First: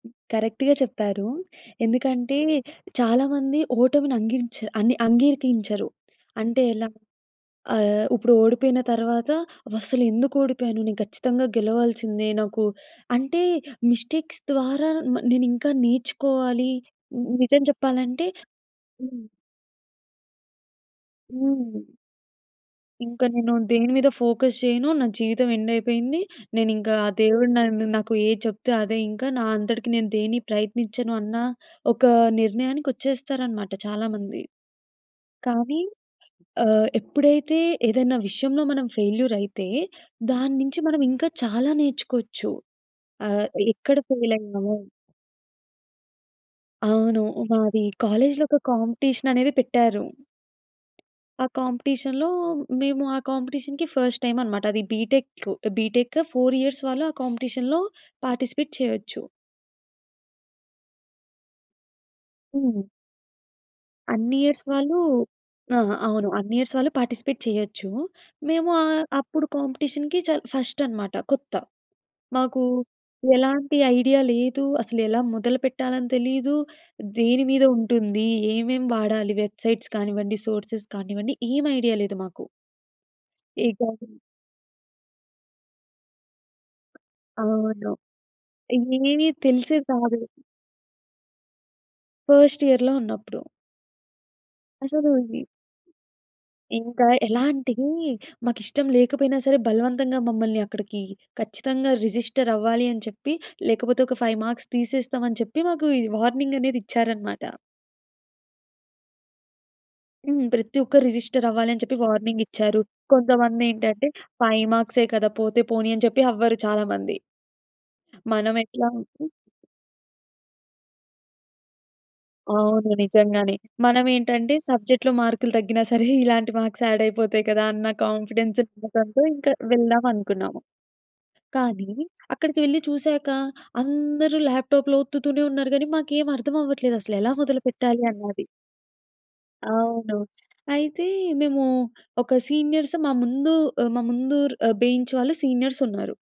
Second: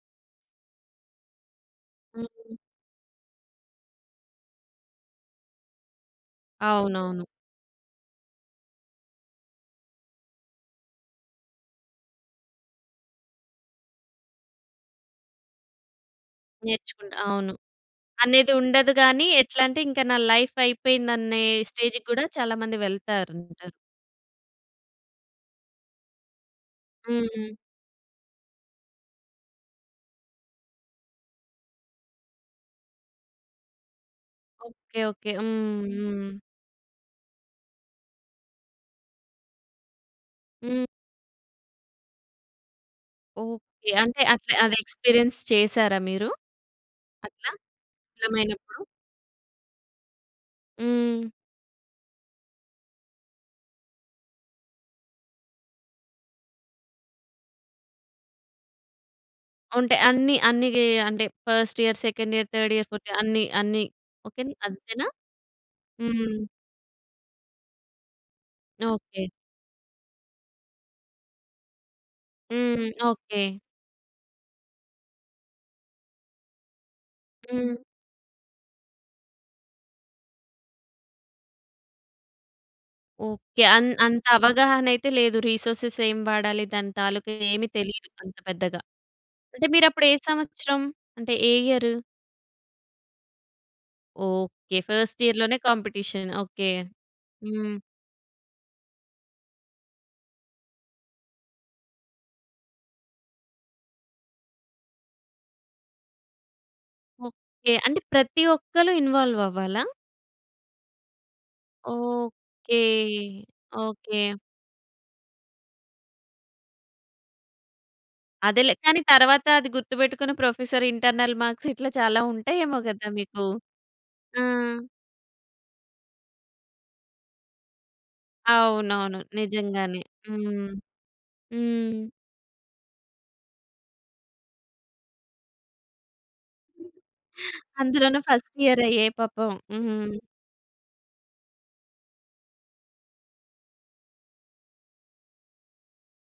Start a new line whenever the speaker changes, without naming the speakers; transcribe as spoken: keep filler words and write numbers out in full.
కరెక్ట్‌గా చెప్పారు. ఎందుకంటే
హ్మ్.
చాలా మంది ఓటమిని అంగించా అన్ని అంగీకరించరు. అంటే ఎలా?
అవునవును.
ఆహ్, ఇప్పుడు ఓడిపోయిన తర్వాత అవస్సలు ఎందుకు ఓడిపోయాను. నేను ఖచ్చితంగా గెలవాల్సిందే. నాకు అంటే మిస్టేక్స్ ద్వారా మ నేనింకా నేర్చుకోవాలి.
నేర్చుకుంటా.
ని
అవును.
నిజం చెప్పాలంటే
అనేది ఉండదు
హ్మ్.
గాని ఎట్లంటే ఇంకా నా లైఫ్ అయిపోయిందనే
హ్మ్.
స్టేజ్‌కి గూడా చాలా మంది
ఇంకా
వెళ్తారు
నేను
అంటారు.
దేని మీద ఫోకస్ చేయను. నా జీవితం ఎండయిపోయింది. నేనింకా ఆ దేవుడు
హ్మ్.
నన్ను నాకు ఏది చెప్తే అదే ఇంకా నా అంతటికి నేను దేన్ని ప్రయత్నించను అన్న ఒకా నిర్ణయానికొచ్చేస్తారనమాట చాలామంది.
Okay, okay.
కానీ
హ్మ్, హ్మ్.
ఆహ్, ఎప్పుడైతే ఏదైనా విషయంలో మనం ఫెయిల్యూర్ అయితే దాన్నుంచి
హ్మ్.
మనం ఇంకా చాలా నేర్చుకోవచ్చు. ఆహ్,
ఓకే.
ఎక్కడ
అంటే అట్లా అది
ఫెయిలయ్యాము?
ఎక్స్‌పీరియన్స్ చేసారా మీరు?
అవును.
అట్లా
మాది కాలేజ్‌లో ఒక
అర్థమైనపుడు
కాంపిటీషన్ అనేది పెట్టారు.
హ్మ్.
ఆ! కాంపిటీషన్‌లో మేము ఆ కాంపిటీషన్‌కి ఫస్ట్ టైమ్ అన్నమాట. అది B tech B tech four years వాళ్ళు ఆ కాంపిటీషన్‌లో పార్టిసిపేట్ చేయొచ్చు.
ఉంటాయి. అన్ని అన్నీగీ అంటే first year, second year, third
హ్మ్.
ఇయర్, ఫోర్త్ ఇయర్ అన్ని అన్ని
అన్ని
ఓకేని
ఇయర్స్ వాళ్ళు
అంతేనా?
ఆహా! అవును.
హ్మ్.
అన్ని ఇయర్స్ వాళ్ళు పార్టిసిపేట్ చేయొచ్చు. మేము ఆహ్,
ఓకే.
అప్పుడు కాంపిటీషన్‌కి చాల్ ఫస్టన్నమాట కొత్త. మాకు
హ్మ్. ఓకే.
ఎలాంటి ఐడియా లేదు. అసలెలా మొదలు పెట్టాలని తెలీదు. దేని మీద
హ్మ్.
ఉంటుంది? ఏమేం వాడాలి? వెబ్‌సైట్స్ కానివ్వండి, సోర్సెస్ కానివ్వండి ఏమి ఐడియా లేదు మాకు.
ఓకే.
ఈ
అన్
గాజులు
అంత అవగాహన అయితే లేదు. రిసోర్సేస్ ఏం వాడాలి? దాని తాలూకా ఏమి
అవును.
తెలీదు అంత పెద్దగా.
ఏమి
అంటే
తెలిసేది
మీరప్పుడు ఏ
కాదు.
సంవత్సరం. అంటే ఏ ఇయరు?
ఫస్ట్ ఇయర్‌లో ఉన్నప్పుడు.
ఓకే.
అసలు
ఫస్ట్
ఈ
ఇయర్‌లోనే కాంపిటీషన్ ఓకే.
ఇంకా
హ్మ్.
ఎలాంటివి మాకిష్టం లేకపోయినా సరే బలవంతంగా మమ్మల్ని అక్కడికి ఖచ్చితంగా రిజిస్టర్ అవ్వాలి అని చెప్పి లేకపోతే ఒక ఫైవ్ మార్క్స్ తీసేస్తాం అని చెప్పి మాకు ఈ వార్నింగనేదిచ్చారన్నమాట.
ఓకే. అంటే ప్రతి ఒక్కళ్ళు ఇన్వాల్వ్ అవ్వాలా?
హ్మ్. ప్రతి ఒక్కరు రిజిస్టర్ అవ్వాలని చెప్పి
ఓకే.
వార్నింగిచ్చారు. కొంతమందేంటంటే
ఓకే.
ఫైవ్ మార్క్సే కదా! పోతే పోనీ అని చెప్పి అవ్వరు చాలా మంది. మనం
అదేలే!
ఎట్లా
కానీ
అంటే
తరువాత అది గుర్తుబెట్టుకుని ప్రొఫెసర్ ఇంటర్నల్ మార్క్స్ ఇట్లా చాలా ఉంటాయేమో
అవును.
గదా మీకు.
నిజంగానే.
ఆ!
మనంమేంటంటే సబ్జెక్ట్‌లో మార్కులు తగ్గినా సరే ఇలాంటి మార్క్స్ ఆడయిపోతాయి కదా! అన్న కాన్ఫిడెన్స్
అవునవును.
ఉండటంతో ఇంక
నిజంగానే.
వెళ్దాం అనుకున్నాము.
హ్మ్.
కానీ
హ్మ్.
అక్కడికెళ్లి చూసాక అందరూ ల్యాప్‌ట్యాప్‌లో ఒత్తుతూనే ఉన్నారు గానీ మాకేమి అర్థం అవ్వట్లేదు అసలెలా మొదలుపెట్టాలి
అందులోనే
అన్నాది.
ఫస్ట్ ఇయర్ అయ్యే! పాపం.
అవును.
హ్మ్.
అయితే మేము ఒక సీనియర్స్ మా ముందు ఆహ్, మా ముందు బెంచ్ వాళ్ళు సీనియర్సున్నారు.